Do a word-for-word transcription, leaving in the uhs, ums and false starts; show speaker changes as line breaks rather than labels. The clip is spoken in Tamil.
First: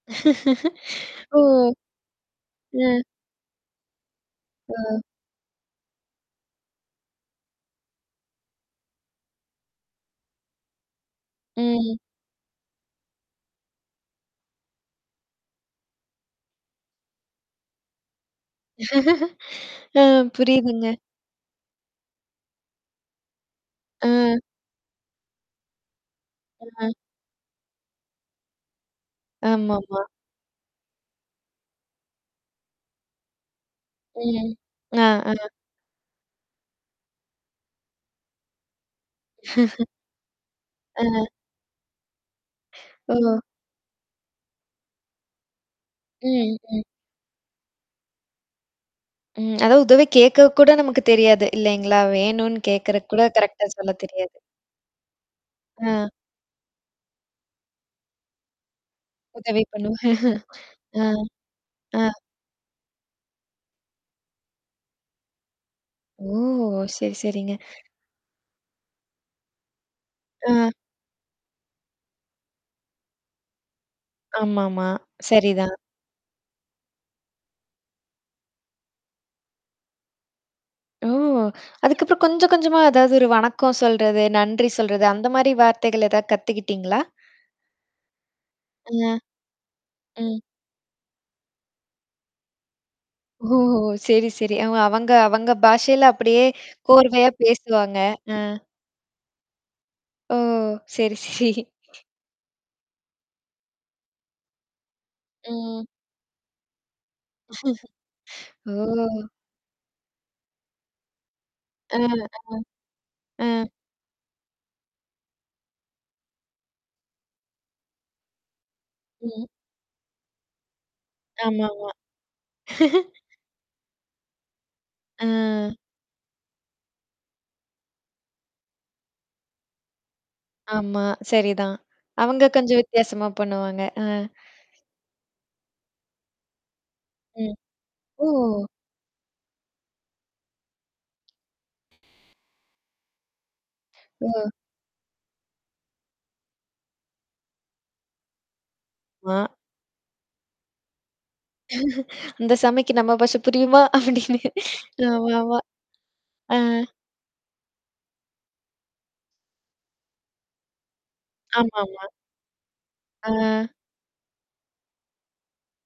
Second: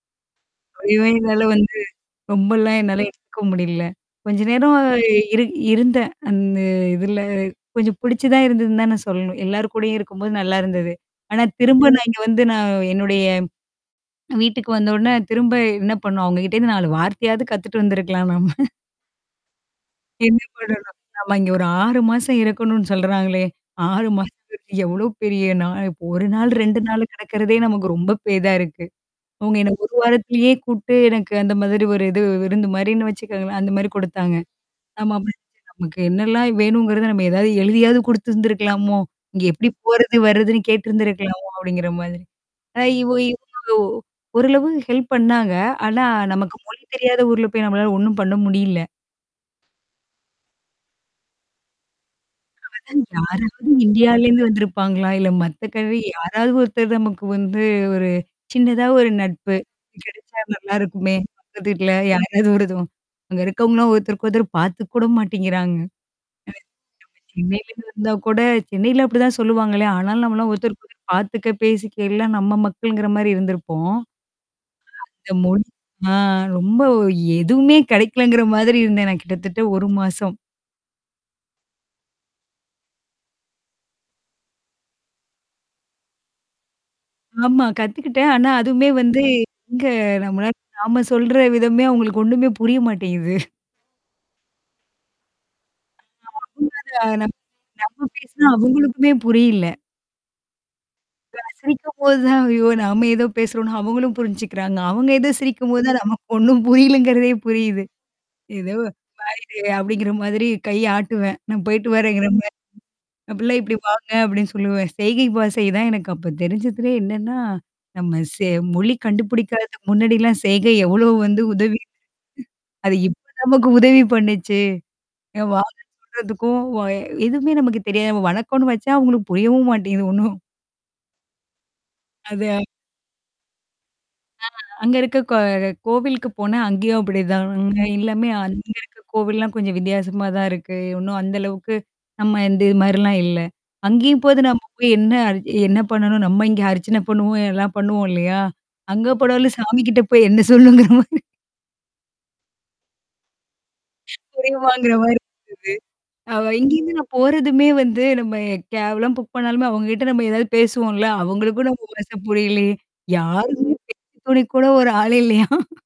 ஐயோ! என்னால
ஓ!
வந்து, ரொம்பலாம் என்னால
ம்.
எடுத்துக்க முடியல. கொஞ்ச நேரம்
ம்.
இரு இருந்தேன், அந்த இதுல கொஞ்சம் புடிச்சு தான் இருந்ததுன்னு தான் நான் சொல்லணும். எல்லார் கூடயும் இருக்கும்போது நல்லா இருந்தது. ஆனா, திரும்ப
ம்.
நான் இங்க வந்து நான் என்னுடைய வீட்டுக்கு வந்த உடனே திரும்ப என்ன பண்ணும் அவங்ககிட்டேருந்து நாலு வார்த்தையாவது கத்துட்டு வந்திருக்கலாம் நாம
அ
என்ன
புரியுதுங்க.
பண்ணணும்? நம்ம இங்க ஒரு ஆறு மாசம் இருக்கணும்னு சொல்றாங்களே, ஆறு
அ.
மாசம்ன்றது எவ்ளோ பெரிய நாள் இப்ப ஒரு நாள் ரெண்டு
ஆ.
நாள் கிடக்குறதே நமக்கு ரொம்ப பெரிதா இருக்கு. அவங்க என்ன ஒரு
ஆமாமா.
வாரத்திலயே கூப்பிட்டு எனக்கு அந்த மாதிரி ஒரு இது விருந்து மாரின்னு வச்சுக்கோங்களேன், அந்த மாரி குடுத்தாங்க.
ம். அ,
ஆமா, அப்டிருந்துச்சு
அ.
நமக்கு என்னலாம் வேணுங்கிறத நம்ம ஏதாவது எழுதியாவது குடுத்திருந்திருக்கலாமோ! இங்க எப்படி போறது, வருதுன்னு
ஆ.
கேட்டருந்திருக்கலாமோ அப்படிங்கிற மாதிரி. அ இவ
ஓ.
இவங்க ஓ ஓரளவு ஹெல்ப் பண்ணாங்க. ஆனா நமக்கு
ம்,
மொழி
ம்.
தெரியாத ஊர்ல போய் நம்மளால ஒண்ணும் பண்ண முடியல.
ம். அதாவது உதவி கேட்க கூட நமக்கு தெரியாது, இல்லைங்களா? வேணும்னு
அதான்
கேக்கறக் கூட கரெக்ட்டா
யாராவது
சொல்ல தெரியாது.
இந்தியாலேருந்து வந்திருப்பாங்களா? இல்ல மத்த கன்ட்ரி
ஆ.
யாராவது ஒருத்தர் நமக்கு வந்து ஒரு சின்னதா ஒரு நட்பு
உதவி பண்ணுவோம்
கிடைச்சா
ஆ.
நல்லாருக்குமே. பக்கத்துல வீட்ல
ஆ.
யாராவதும் அங்க இருக்கவங்கள்லாம் ஒருத்தருக்கு ஒருத்தர் பார்த்துக்க கூட மாட்டேங்கிறாங்க.
ஓ! சரி,
நம்ம
சரிங்க.
சென்னையிலருந்து வந்தா கூட, சென்னையில அப்படிதான் சொல்லுவாங்களே, ஆனாலும் நம்மலாம்
ஆ.
ஒருத்தருக்கு ஒருத்தர் பார்த்துக்க, பேசிக்க, எல்லாம் நம்ம மக்கள்ங்கிற மாரி இருந்திருப்போம்.
ஆமாமா.
அங்க மொழி
சரிதான்.
ஆ ரொம்ப எதுவுமே கிடைக்கலங்கிற மாதிரி இருந்தேன் நான் கிட்டத்தட்ட ஒரு மாசம்.
ஓ! அதுக்கப்புறம் கொஞ்சம் கொஞ்சமா ஏதாவது ஒரு வணக்கம் சொல்றது, நன்றி சொல்றது. அந்த மாரி வார்த்தைகள் ஏதாவது கத்துக்கிட்டீங்களா?
ஆமா, கத்துக்கிட்டேன். ஆனா அதுவுமே
ஆ,
வந்து எங்க
ம்.
நம்மளால நாம சொல்ற விதமே அவங்களுக்கு ஒண்ணுமே புரிய மாட்டேங்குது.
ஓஹோ! சரி, சரி. அவ அவங்க அவங்க பாஷையில அப்படியே
ஆம்.
கோர்வையா பேசுவாங்க.
நம்ம
அ.
பேசினா அவங்களுக்குமே புரியல.
ஓ! சரி,
நான்
சரி.
சிரிக்கும் போது தான், ஐயோ! நாம ஏதோ பேசுறோம்னு அவங்களும் புரிஞ்சுக்கிறாங்க. அவங்க ஏதோ சிரிக்கும்போது
ம்.
தான் நமக்கு ஒண்ணும் புரியலங்கிறதே புரியுது. ஏதோ
ஓ!
[unintelligible] அப்படிங்கிற மாதிரி கைய ஆட்டுவேன். நான் போய்ட்டு
ம்.
வரேங்கிற மாரி.
ம்.
அப்டிலாம்
ம்.
இப்படி வாங்க, அப்ப்டின்னு சொல்லுவேன். செய்கை பாஷை தான் எனக்கு அப்ப தெரிஞ்சதுலே என்னன்னா, நம்ம சே மொழி
ம்.
கண்டுபிடிக்காததுக்கு முன்னாடிலாம் செய்கை எவ்வளோ வந்து உதவி
ஆமாமா.
அது இப்ப நமக்கு உதவி அது இப்ப நமக்கு பண்ணுச்சே! ஏ
ஆ.
வாங்கண்ணு சொல்றதுக்கும் வ எதுவுமே நமக்கு தெரியாது. வணக்கோம்னு வச்சா அவங்களுக்கு புரியவும் மாட்டேங்குது ஒண்ணும்.
ஆமா. சரிதான். அவங்க
அதான்.
கொஞ்சம் வித்தியாசமா பண்ணுவாங்க. அ.
அ அங்க இருக்க கோ கோவிலுக்கு போனா அங்கேயும் அப்படிதான்.
ம்.
எல்லாமே
ஓ!
அங்க இருக்க கோவில்லாம் கொஞ்சம் வித்தியாசமா தான் இருக்கு. இன்னும் அந்த அளவுக்கு, நம்ம இந்த இது மாரிலாம் இல்ல. அங்கேயும்
ஓ.
போது நம்ம போய் என்ன அரி என்ன பண்ணணும்? நம்ம இங்கே அரிச்சனை பண்ணுவோம் எல்லாம் பண்ணுவோம் இல்லையா? அங்க
ஆ.
போனாலும் சாமி கிட்ட போய் என்ன சொல்லணுங்கிற மாரி
இந்த சாமிக்கு நம்ம பாஷ புரியுமா? அப்படின்னு.
புரியுமாங்கிற மாரி இருந்தது.
ஆமாமா.
அவ
ம்.
இங்கேருந்து நான் போறதுமே வந்து நம்ம கேப்லாம் புக் பண்ணாலுமே அவங்ககிட்ட நம்ம ஏதாவது பேசுவோம்ல, அவங்களுக்கும் நம்ம
ஆமாமா.
பாஷ புரியலே.
ஆ.
யாரும் பேச்சுதுணை கூட ஒரு ஆள் இல்லையா?